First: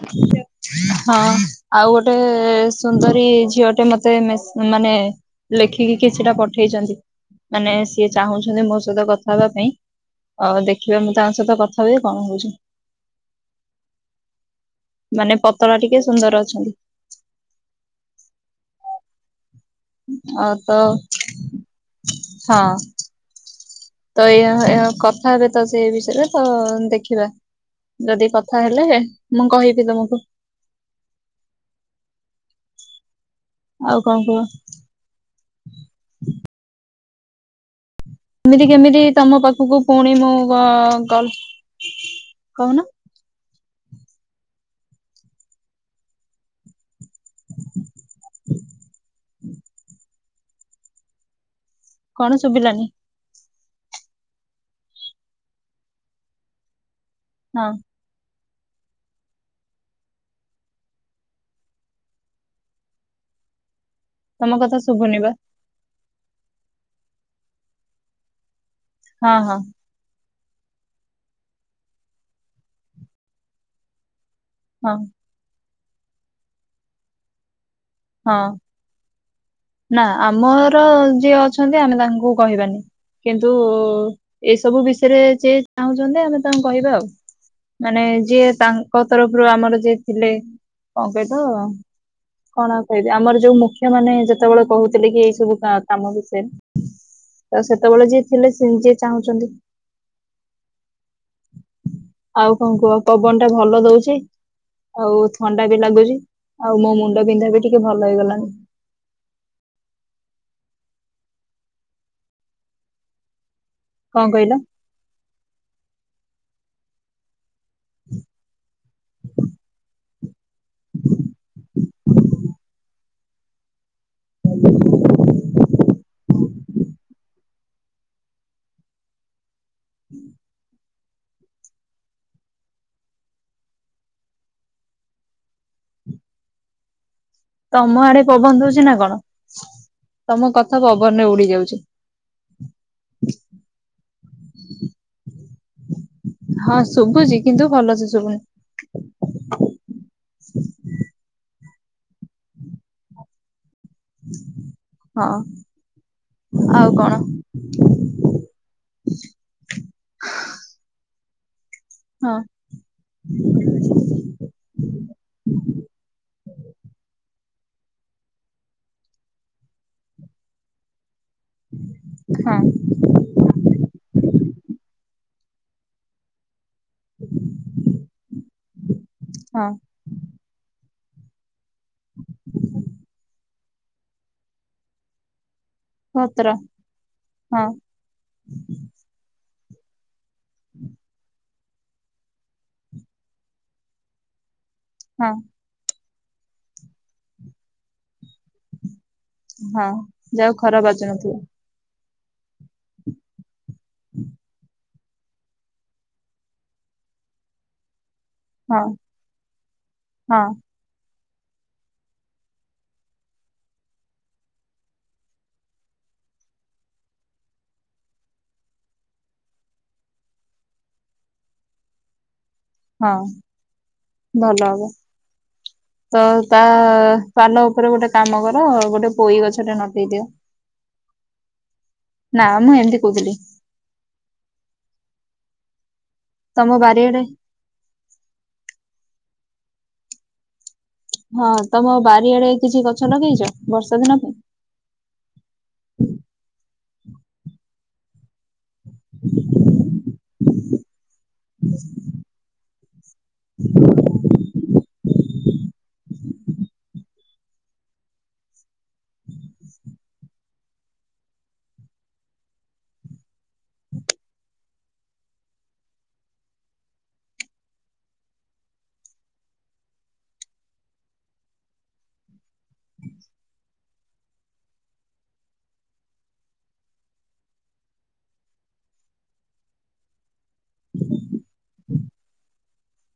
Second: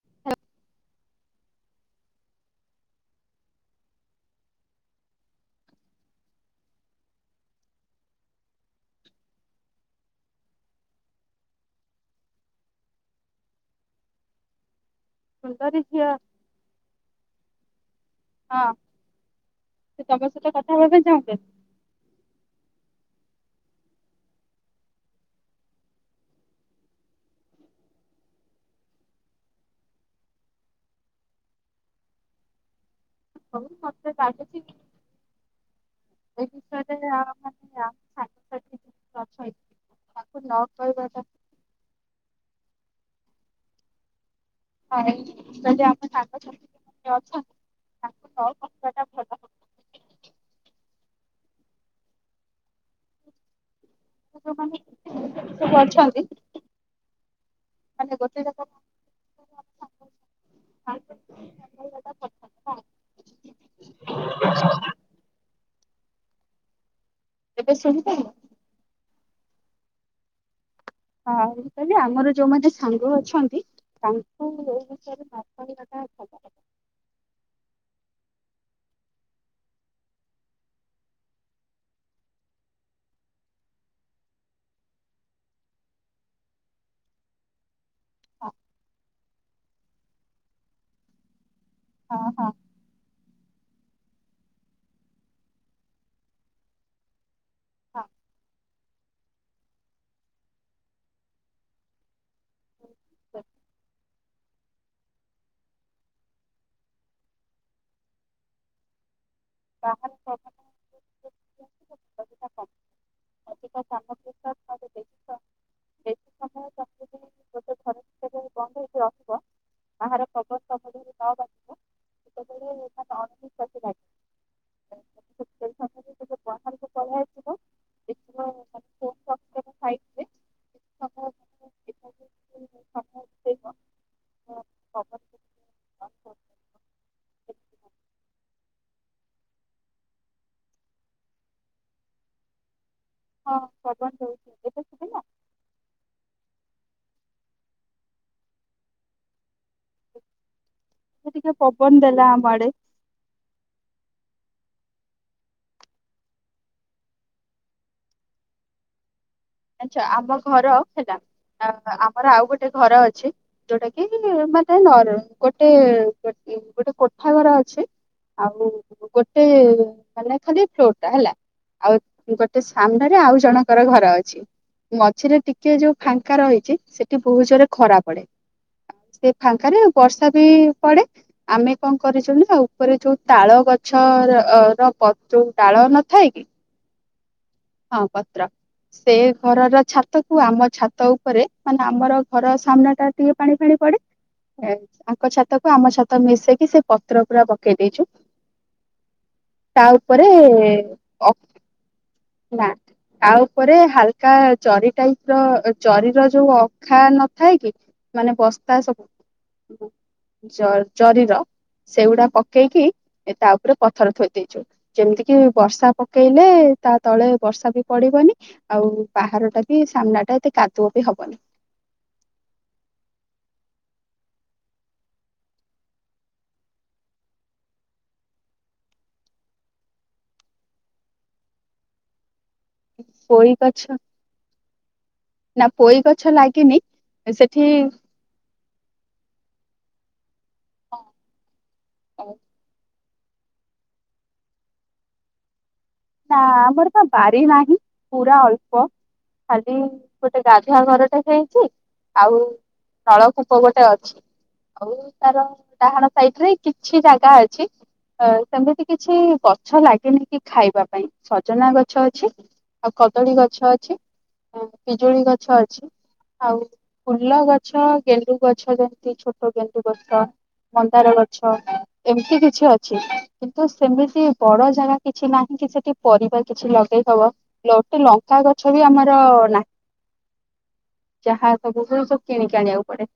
[unintelligible] ହଁ ଆଉ ଗୋଟେ ସୁନ୍ଦରୀ ଝିଅଟେ ମତେ ମେସ୍ ମାନେ ଲେଖିକି କିଛିଟା ପଠେଇଛନ୍ତି ମାନେ ସିଏ ଚାହୁଁଛନ୍ତି ମୋ ସହିତ କଥା ହେବା ପାଇଁ। ହଉ ଦେଖିବା ମୁଁ ତାଙ୍କ ସହିତ କଥା ହୁଏ କଣ ହଉଚି। ମାନେ ପତଳା ସୁନ୍ଦରୀ ଟିକେ ଝିଅ ସୁନ୍ଦର ଅଛନ୍ତି। ହଁ। ସେ ତମ ସହିତ ଆଉ କଥା ତ ହେବା ପାଇଁ ଚାହୁଁଛନ୍ତି। ହଁ। ତ ଏୟା ଏହା କଥା ହେବେ ତ ସେ ଏ ବିଷୟରେ ତ ଦେଖିବା। ଯଦି କଥା ହେଲେ ମୁଁ କହିବି ତୁମକୁ। ହଁ ଆଉ ମତେ କଣ କୁହ ଲାଗୁଚି ଏ ବିଷୟରେ ଆ [unintelligible] ଏମିତି କେମିତି ଯେମିତି ତମ ଅଛନ୍ତି। ପାଖକୁ ପୁଣି ମୁଁ ତାକୁ ଗ ନ କହିବାଟା କଲ୍ କହୁନ? ହଁ ଏଇ ଯଦି ଆପଣ ସାଙ୍ଗସାଥି କିଏ ଅଛନ୍ତି ତାଙ୍କୁ ନ କହିବା ଟା ଭଲ। ହ କଣ ଶୁଭିଲାନି? ଯୋଉମାନେ ସେ କରିଛନ୍ତି ହଁ ମାନେ ଗୋଟେ [unintelligible] ତମ କଥା ଶୁଭୁନି ବା। ଏବେ ଶୁଭୁ [unintelligible] ହଁ ହଁ ହଉ କହିଲି ଆମର ଯୋଉମାନେ ସାଙ୍ଗ ଅଛନ୍ତି। ତାଙ୍କୁ ଏ ହଁ ବିଷୟରେ [unintelligible] ହଁ। ନା ଆମର ଯିଏ ଅଛନ୍ତି ଆମେ ତାଙ୍କୁ କହିବାନି। କିନ୍ତୁ ଏସବୁ ବିଷୟରେ ଜିଏ ଚାହୁଁଛନ୍ତି ଆମେ ତାଙ୍କୁ କହିବା ଆଉ। ମାନେ ହଁ ଯିଏ ତାଙ୍କ ତରଫରୁ ଆମର ଯିଏ ଥିଲେ କଣ କହିଲ ହଁ ହଁ। କଣ ଆମର ଯୋଉ ମୁଖ୍ୟ ମାନେ ଯେତେବେଳେ କହୁଥିଲେ କି ଏଇ ସବୁ କାମ ବିଷୟରେ ତ ସେତେବେଳେ ଯିଏ ଥିଲେ ସେ ଯିଏ ଚାହୁଁଛନ୍ତି। ଆଉ କଣ କୁହ? ପବନ ଟା ଭଲ ଦଉଛି। ଆଉ ଥଣ୍ଡା ବି ଲାଗୁଛି ଆଉ ମୋ ମୁଣ୍ଡ ବିନ୍ଧା ବି ଟିକେ ଭଲ ହେଇଗଲାଣିି। [unintelligible] କଣ କହିଲ? ବୀ ବେଶୀ ସମୟ ଗୋଟେ ଘର ଭିତରେ ବନ୍ଦ ହେଇକି ରହିବ? [unintelligible] ସେଇ ସମୟରେ ଟିକେ ବାହାରକୁ [inaudible] ପଳେଇ ଆସିବ ଦେଖିବ ମାନେ ଫୋନ ରଖିଦେବ ହୁଁ [inaudible] [unintelligible] [unintelligible] ତମ ଆଡେ ପବନ ଦଉଛି ନା କଣ? ତମ କଥା ପବନରେ ଉଡି ଯାଉଛି। [inaudible] ହଁ ପବନ ଦଉଛି। ଏବେ ଶୁଭିଲା ହଁ, ଶୁଭୁଛି କିନ୍ତୁ ଭଲସେ ଶୁଭୁନି। ସେ ଟିକେ ପବନ ଦେଲା ଆମ ଆଡେ। ହଁ ଆଉ କଣ? ଆଚ୍ଛା ଆମ ଘର ହେଲା ଆମର ହଁ ଆଉ ଗୋଟେ ଘର ଅଛି ଯୋଉଟା କି ମା ନ [unintelligible] ଗୋଟେ ଗୋଟେ କୋଠା ଘର ଅଛି ଆଉ ଗୋଟେ ମାନେ ଖାଲି ଫ୍ଲୋର ଟା ହେଲା। ଆଉ ହଁ ଗୋଟେ ସାମ୍ନାରେ ଆଉ ଜଣଙ୍କର ଘର ଅଛି। ମଝିରେ ଟିକେ ଯୋଉ ଫାଙ୍କା ରହିଛି ସେ ସେଠି ବହୁତ ଜୋରେ ଖରା ପଡେ। ସେ ହଁ ଫାଙ୍କାରେ ବର୍ଷା ବି ପଡେ। ଆମେ କଣ କରିଛୁ ନା ଉପରେ ଯୋଉ ତାଳ ଗଛ ର ପ ଯୋଉ ଡାଳ ନ ପତ୍ର ହଁ, ପତ୍ର। ସେ ଘରର ଛାତକୁ ଆମ ଛାତ ଉପରେ ମାନେ ଆମର ଘର ସାମ୍ନା ଟାରେ ଟିକେ ପାଣି ଫାଣି ପଡେ ତାଙ୍କ ହଁ ଛାତକୁ ଆମ ଛାତ ମିଶେଇକି ସେ ପତ୍ର ପୁରା ପକେଇ ଦେଇଛୁ। ତା ହଁ ଉପରେ ଯାଉ ଖରା ଅ ବାଜୁନଥିବ ନାଁ ତା ଉପରେ ହାଲକା ଚରିଟାଇ ର ଚରୀର ଯୋଉ ଅଖା ନଥାଏ କି ମାନେ ବସ ତା ହଁ ହଁ ସବୁ ଜ ଜରିର ସେଗୁଡା ପକେଇକି ଏ ତା ଉପରେ ପଥର ଥୋଇ ଦେଇଚୁ। ଯେମିତି କିି ବର୍ଷା ପକେଇଲେ ତା ତଳେ ବର୍ଷା ବି ପଡିବନି ଆଉ ବାହାରଟା ବି ସାମ୍ନା ଟା ଏତେ କାଦୁଅ ବି ହବନି। ହଁ ଭଲ ହବ। ତ ତା ପାଲ ଉପରେ ଗୋଟେ କାମ କର ଗୋଟେ ପୋଇ ଗଛ ଟେ ନଟେଇ ଦିଅ। ନା ମୁଁ ଏମିତି କହୁଥିଲି। ଇ ଗଛ ନା ପୋଇ ଗଛ ତମ ଲାଗିନି। ବାରିଆଡେ ସେଠି ହଁ ତମ ବାରିଆଡେ କିଛି ଗଛ ଲଗେଇଛ ବର୍ଷା ଦିନ ପାଇଁ? ନାଁ ଆମର ବା ବାରି ନାହିଁ ପୁରା ଅଳ୍ପ ଖାଲି ଗୋଟେ ଗାଧୁଆ ଘରଟେ ହେଇଛି। ଆଉ ନଳକୂପ ଗୋଟେ ଅଛି। ଆଉ ତାର ଡାହାଣ ସାଇଟ୍ ରେ କିଛି ଜାଗା ଅଛି। ଅ ସେମିତି କିଛି ଗଛ ଲାଗେନି କି ଖାଇବା ବା ପାଇଁ ସଜନା ଗଛ ଅଛି ଆଉ କଦଳୀ ଗଛ ଅଛି। ପିଜୁଳି ଗଛ ଅଛି। ଆଉ ଫୁଲ ଗଛ ଗେଣ୍ଡୁ ଗଛ ଯେମିତି ଛୋଟ ଗେଣ୍ଡୁ ଗଛ ମନ୍ଦାର ଗଛ ଏମିତି କିଛି ଅଛି କିନ୍ତୁ ସେମିତି ବଡ ଜାଗା କିଛି ନାହିଁ କି ସେ କି ପରିବା କିଛି ଲଗେଇହବ ଗୋଟେ ଲଣ୍ଟି ଲଙ୍କା ଗଛ ବି ଆମର ନାହିଁ। ଯାହା ସବୁ ଯିନିସ କିଣିକି ଆଣିବାକୁ ପଡେ।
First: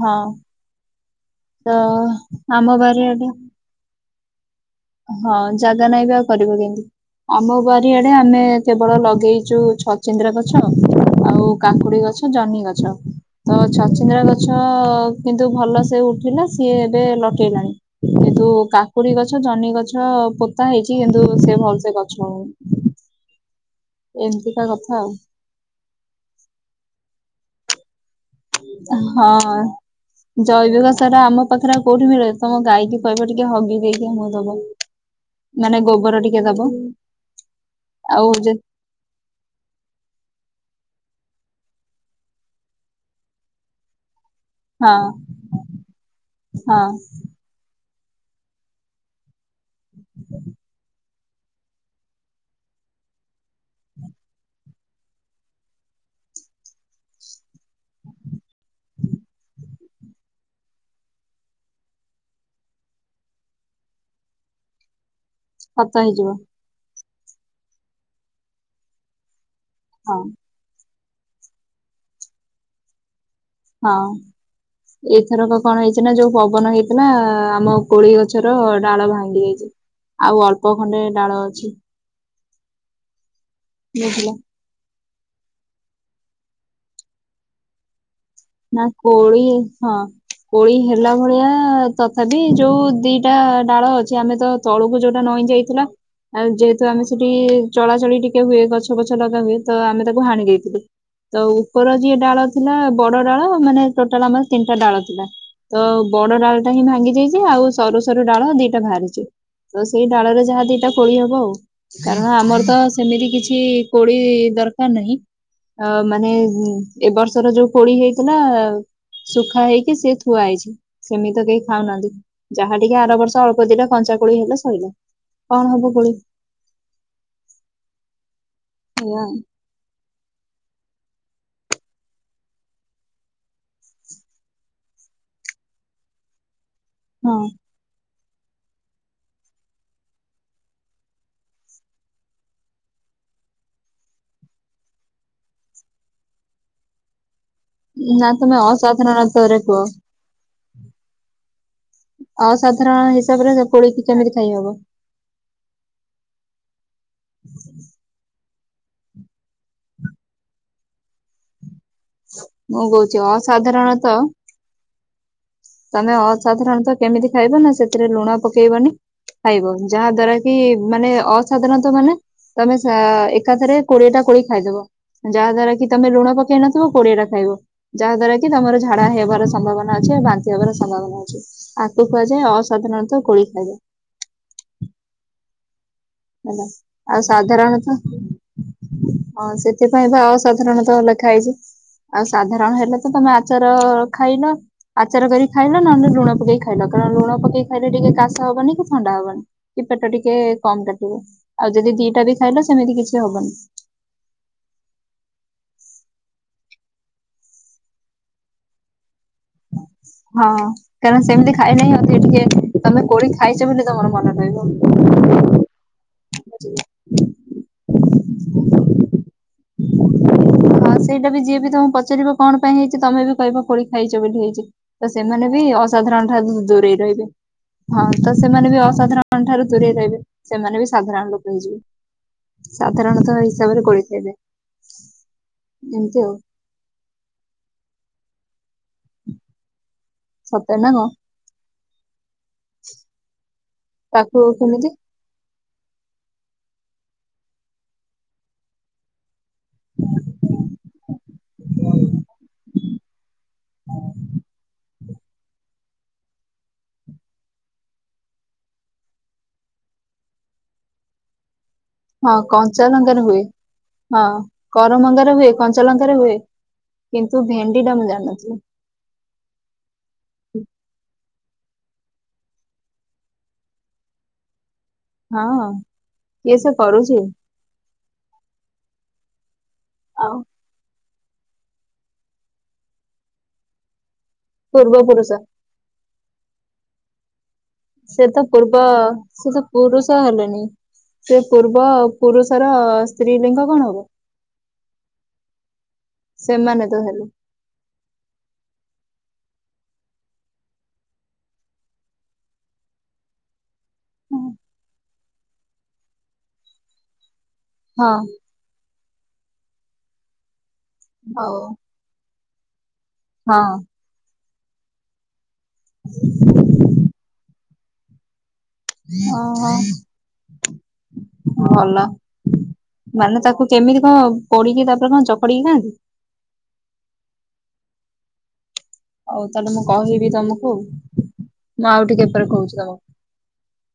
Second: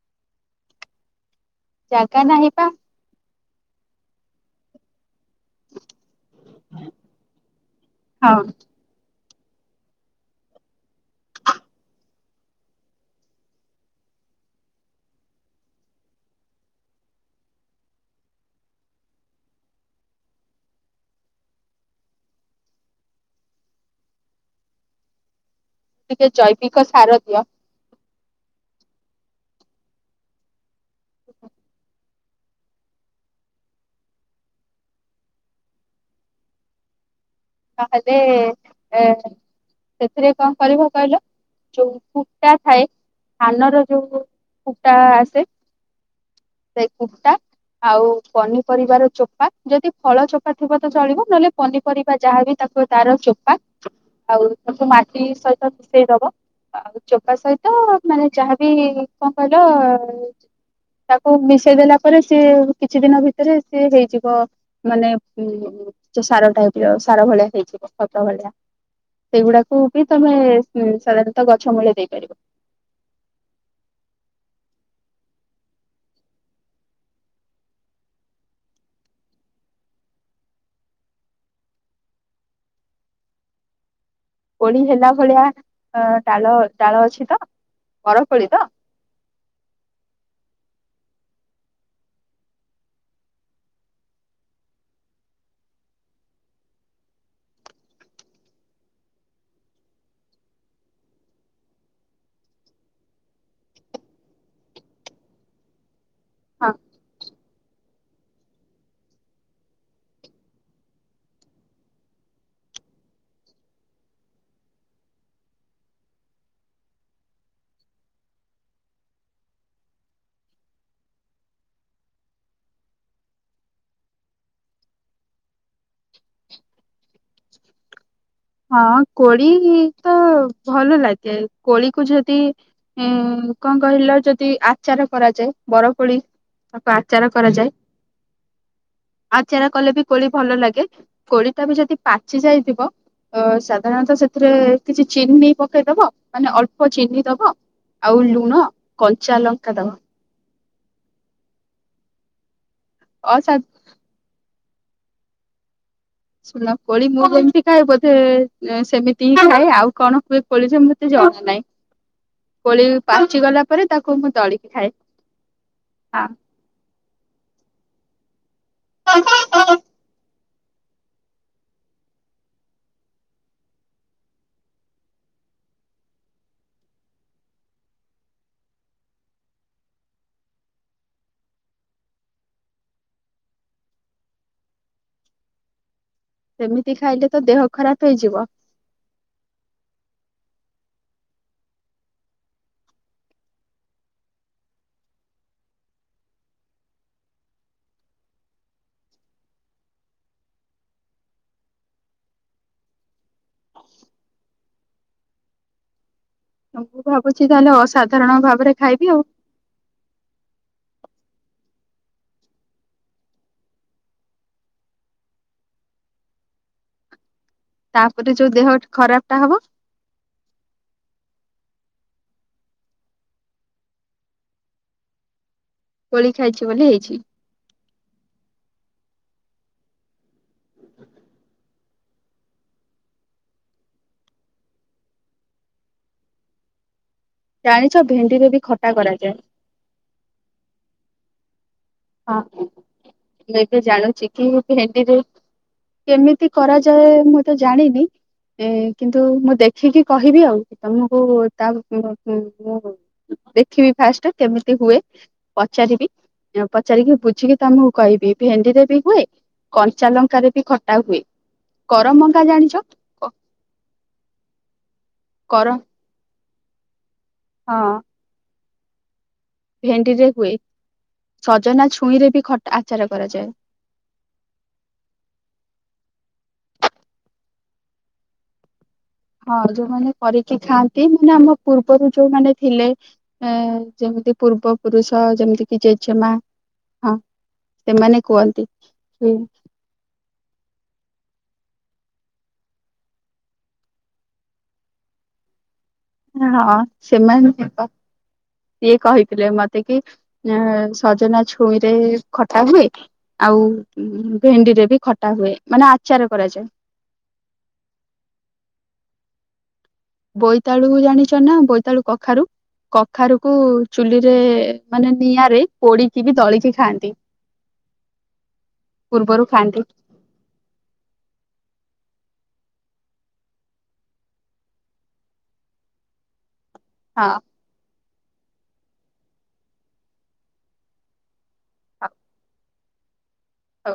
ହଁ ତ ଜାଗା ନାହିଁ ପା ଆମ ବାରିଆଡେ ହଁ ଜାଗା ନାଇଁ ବି ଆଉ କରିବ କେମତି। ଆମ ବାରିଆଡେ ଆମେ ହଁ ବଳ ଲଗେଇଛଚୁ ଛଚିନ୍ଦ୍ରା ଗଛ ଆଉ କାକୁଡି ଗଛ ଜହ୍ନି ଗଛ। ତ ଛଚିନ୍ଦ୍ରା ଗଛ କିନ୍ତୁ ଭଲ ସେ ଉଠିଲା ସିଏ ଏବେ ଲଟେଇଲାଣି। କିନ୍ତୁ କାକୁଡି ଗଛ ଜହ୍ନି ଗଛ ପୋତା ହେଇଛି କିନ୍ତୁ ସେ ଭଲ ସେ ଗଛ ହଉନି। ଏମତିକା କଥା ଆଉ। ଟିକେ ଜୈବିକ ସାର ଦିଅ। ହଁ ଜୈବିକ ସାରା ଆମ ପାଖରେ କୋଉଠି ମିଳିବ ତମ ଗାଈକି କହିବ ଟିକେ ହସି ଦେଇକି ଆମକୁ ଦବ। ମାନେ ଗୋବର ଟିକେ ଦବ। ତାହେଲେ ଆଉ ଯେ ଏ ସେଥିରେ କଣ କରିବ କହିଲ ଯୋଉ କୁଟା ଥାଏ ଧାନର ଯୋଉ କୁ କୁଟା ହଁ ଆସ ହଁ ସେ କୁଟା ଆଉ ପନିପରିବାର ଚୋପା ଯଦି ଫଳ ଚୋପା ଥିବ ତ ଚଳିବ ନହେଲେ ପନିପରିବା ବା ଯାହାବି ତାକୁ ତାର ଚୋପା ଆଉ ତାକୁ ମାଟି ସହିତ ମିଶେଇ ଦବ। ଆଉ ଚୋପା ସହିତ ମାନେ ଯାହାବି କଣ କହିଲ ତାକୁ ମିଶେଇ ଦେଲା ପରେ ସିଏ କିଛି ଦିନ ଭିତରେ ସିଏ ହେଇଯିବ ମାନେ ଖତ ଉଁ ହେଇଯିବ ସାର ଟାଇପ ର ସାର ଭଳିଆ ହେଇଯିବ ଖତ ଭଳିଆ। ସେଇଗୁଡାକୁ ବି ହଁ ତମେ ସାଧାରଣତଃ ଗଛ ମୂଳେ ଦେଇପାରିବ। ହଁ ଏଥରକ କଣ ହେଇଛି ନା ଯୋଉ ପବନ ହେଇଥିଲା ଆମ କୋଳି ଗଛର ଡାଳ ଭାଙ୍ଗି ଯାଇଛି। ଆଉ ଅଳ୍ପ ଖଣ୍ଡେ ଡାଳ ଅଛି। ବୁଝିଲ? ପୋଳି ହେଲା ଭଳିଆ ଅ ଡାଳ ଡାଳ ଅଛି ତ ବରପୋଳି ତ ନା କୋଳି ହଁ। କୋଳି ହେଲା ଭଳିଆ ତଥାପି ଯୋଉ ଦିଟା ଡାଳ ଅଛି ଆମେ ତ ତଳୁକୁ ଯୋଉଟା ନଇଁ ଯାଇଥିଲା। ଆଉ ଯେହେତୁ ଆମେ ସେଠି ଚଳାଚଳି ଟିକେ ହୁଏ ଗଛ ଗଛ ଲଗା ହୁଏ ତ ଆମେ ତାକୁ ହାଣି ଦେଇଥିଲୁ। ତ ଉପର ଯିଏ ଡାଳ ଥିଲା ବଡ। ଡାଳ ମାନେ ଟୋଟାଲ ଆମର ତିନିଟା ଡା ଥିଲା ତ ବଡ ଡାଳ ହଁ ଟା ହିଁ ଭାଙ୍ଗି ଯାଇଛି ଆଉ ସରୁ ସରୁ ଡାଳ ଦିଟା ବାହାରିଛି ତ ସେଇ ଡାଳରେ ଯାହା ଦିଟା ଖୋଳି ହବ ଆଉ କାରଣ ଆମର ତ ସେମିତି କିଛି କୋଳି ଦରକାର ନାହିଁ। ଅ ମାନେ ଏବ ବର୍ଷର ଯୋଉ ପୋଳି ହେଇ ନା ଶୁଖା ହେଇକି ସେ ଥୁଆ ହେଇଛି। ସେମି ତ କେହି ଖାଉନାହାନ୍ତି ଯାହା ଟିକେ ଆର ବର୍ଷ ଅଳ୍ପ ଦିିନରେ କଞ୍ଚା କୋଳି ହେଲେ ସଇଲା। କଣ ହବ କୋଳି। ହଁ ଏଇଆ ଆଉ। କୋଳି ତ ଭଲ ଲାଗେ କୋଳି କୁ ଯଦି ହୁଁ କଣ କହିଲ ଯଦି ଆଚାର କରାଯାଏ ବର କୋଳି ତାକୁ ଆଚାର ହଁ କରାଯାଏ। ଆଉ ଚେରା କଲେ ବି କୋଳି ଭଲ ଲାଗେ କୋଳିଟା ବି ଯଦି ପାଚି ଯାଇଥିବ। ଅ ସାଧାରଣତଃ ସେଥିରେ କିଛି ଚିନି ନେଇ ପକେଇଦବ ମାନେ ଅଳ୍ପ ଚିନି ଦବ। ଆଉ ନା ତମେ ଲୁଣ, କଞ୍ଚା ଅସାଧାରଣତ୍ଵରେ ଲଙ୍କା କୁହ ଦବା। ଅସାଧାରଣ ହିସାବ ଅସା ରେ କୋଳିକି କେମିତି ଥାଇ ହବ? ଶୁଣ କୋଳି ମୁଁ ଯେମିତି ଖାଏ ବୋଧେ ସେମିତି ହିଁ ଖାଏ ଆଉ କଣ କୁହେ କୋଳି ଯେ ମତେ ଜଣା ନାହିଁ। ମୁଁ କହୁଛି ଅସାଧାରଣତଃ ତଳିକି ଖା। ଏ ତମେ ଅସାଧାରଣତଃ କେମିତି ଖାଇବ ନା ସେଥିରେ ଲୁଣ ପକେଇବନି ହଁ। ଖାଇବ ଯାହା ଦ୍ଵାରା କି ମାନେ ଅସାଧାରଣତଃ ମାନେ ତମେ ଏକାଥରେ କୋଡିଏ ଟା କୋଳି ଖାଇଦବ। ଯାହା ଦ୍ୱାରା କି ତମେ ଲୁଣ ପକେଇ ନଥିବ କୋଡିଆଟ ଖାଇବ ଯାହା ଦ୍ୱାରା କି କି ତମର ଝାଡା ହେବାର ସମ୍ଭାବନା ଅଛି। ବାନ୍ତି ହବାର ସମ୍ଭାବନା ଅଛି ଆଖୁ କୁହାଯାଏ ଅସାଧାରଣତଃ କୋଳି ଖାଇଯାଏ। ହେଲା ସେମିତି ଆଉ ଖାଇଲେ ତ ଦେହ ସାଧାରଣ ତ ଖରାପ ହେଇଯିବ ହଁ ସେଥିପାଇଁ ବା ଅସାଧାରଣତଃ ଲେଖା ହେଇଛି। ଆଉ ସାଧାରଣ ହେଲେ ତ ତମେ ଆଚାର ଖାଇଲ। ଆଚାର କରି ଖାଇଲ ନହେଲେ ଲୁଣ ପକେଇ ଖାଇଲ କାରଣ ଲୁଣ ପକେଇ ଖାଇଲେ ଟିକେ କାଶ ହବନି କି ଥଣ୍ଡା ହବନି‌। କି ପେଟ ଟିକେ କମ କାଟିବ ଆଉ ଯଦି ଦିଟା ବି ଖାଇଲ ସେମିତି କିଛି ହବନି। ମୁଁ ଭାବୁଛି ତାହେଲେ ଅସାଧାରଣ ଭାବରେ ଖାଇବି ଆଉ। ହଁ କାରଣ ସେମିତି ଖାଇନାହିଁ ଅଧିକ ଟିକେ ତମେ କୋଠି ଖାଇଛ ବୋଲି ତମର ମନେ ରହିବ। ତାପରେ ଯୋଉ ଦେହ ଖରାପ ଟା ହବ! ହଁ ସେଇଟା ବି ଯିଏ ବି ତମକୁ ପଚାରିବ କଣ ପାଇଁ ହେଇଛି ତମେ ବି କହିବ କୋଳି ଖାଇଛ ବୋଲି ହେଇଛି। ତ ସେମାନେ ବି କୋଳି ଅସାଧାରଣ ଖାଇଛି ଠାରୁ ବୋଲି ଦୂରେଇ ହେଇଛି ରହିବେ। ହଁ ତ ସେମାନେ ବି ଅସାଧାରଣ ଠାରୁ ଦୂରେଇ ରହିବେ ସେମାନେ ବି ସାଧାରଣ ଲୋକ ହେଇଯିବେ। ସାଧାରଣତଃ ହିସାବରେ କୋଳିଖାଇବେ। ଏମିତି ଆଉ। ଜାଣିଛ ଭେଣ୍ଡିରେ ବି ଖଟା କରାଯାଏ। ସତେ ନା କଣ? ହଁ ବ ଜାଣୁଛି ତାକୁ କି କି କେମିତି ହେଡି ର କେମିତି କରାଯାଏ ମୁଁ ତ ଜାଣିନି। ଏ କିନ୍ତୁ ମୁଁ ଦେଖିକି କହିବି ଆଉ ତମକୁ ତା ମୁଁ ଦେଖିବି ଫାଷ୍ଟେ କେମିତି ହୁଏ ପଚାରିବି। ପଚାରିକି ବୁଝିକି ତମକୁ କହିବି ଭେଣ୍ଡିରେ ବି ହୁଏ କଞ୍ଚା ଲଙ୍କାରେ ବି ଖଟା ହୁଏ। ହଁ କରମଙ୍ଗା ଜାଣିଛ କଞ୍ଚା ଲଙ୍କାରେ ହୁଏ ହଁ କରମଙ୍ଗାରେ ହୁଏ କର କଞ୍ଚା ଲଙ୍କାରେ ହୁଏ। କିନ୍ତୁ ହଁ ଭେଣ୍ଡି ଟା ମୁଁ ଜାଣି ନଥିଲି। ଭେଣ୍ଡି ରେ ହୁଏ ସଜନା ଛୁଇଁରେ ବି ଖଟ ଆଚାର କରାଯାଏ। ହଁ କିଏ ସବ କରୁଛି? ହଁ ଯୋଉମାନେ ଆଉ କରିକି ଖାଆନ୍ତି ମାନେ ଆମ ପୂର୍ବରୁ ଯୋଉମାନେ ଥିଲେ। ଏ ଯେମିତି ପୂର୍ବ ପୁରୁଷ ଯେମିତି କିି ଜେଜେମା ହଁ। ସେମାନେ ସେ ତ କୁହନ୍ତି ପୂର୍ବ ସେ ତ ପୁରୁଷ ହେଲେଣିି। ସେ ପୂର୍ବ ପୁରୁଷର ସ୍ତ୍ରୀ ଲିଙ୍ଗ କଣ ହବ? ହଁ ସେମାନେ ତ ହେଲେ ସେମାନ [unintelligible] ସିଏ କହିଥିଲେ ମତେ କି ସଜନା ଛୁଇଁରେ ଖଟା ହୁଏ। ଆଉ ହଁ ଭେଣ୍ଡିରେ ବି ଖଟା ହୁଏ ମାନେ ଆଚାର କରାଯାଏ। ହଁ। ବୋଇତାଳୁ ଜାଣିଛ ହଉ ନା ବୋଇତାଳୁ କଖାରୁ କଖାରୁ କୋ। ହଁ ଚୁଲିରେ ମାନେ ନିଆଁରେ ପୋଡିକି ବି ଦଳିକି ଖାଆନ୍ତି। ଅ ପୂର୍ବରୁ ହ। ଖାଆନ୍ତି ଭଲ ମାନେ ତାକୁ କେମିତି କଣ ପୋଡିକି ତାପରେ କଣ ଚକଡିକି ଖଆନ୍ତି। ହଁ। ହଉ ତାହେଲେ ମୁଁ କହିବି ତମକୁ ମୁଁ ଆଉ ହଉ ଟିକେ ପରେ କହୁଛି ତମକୁ। ହଉ।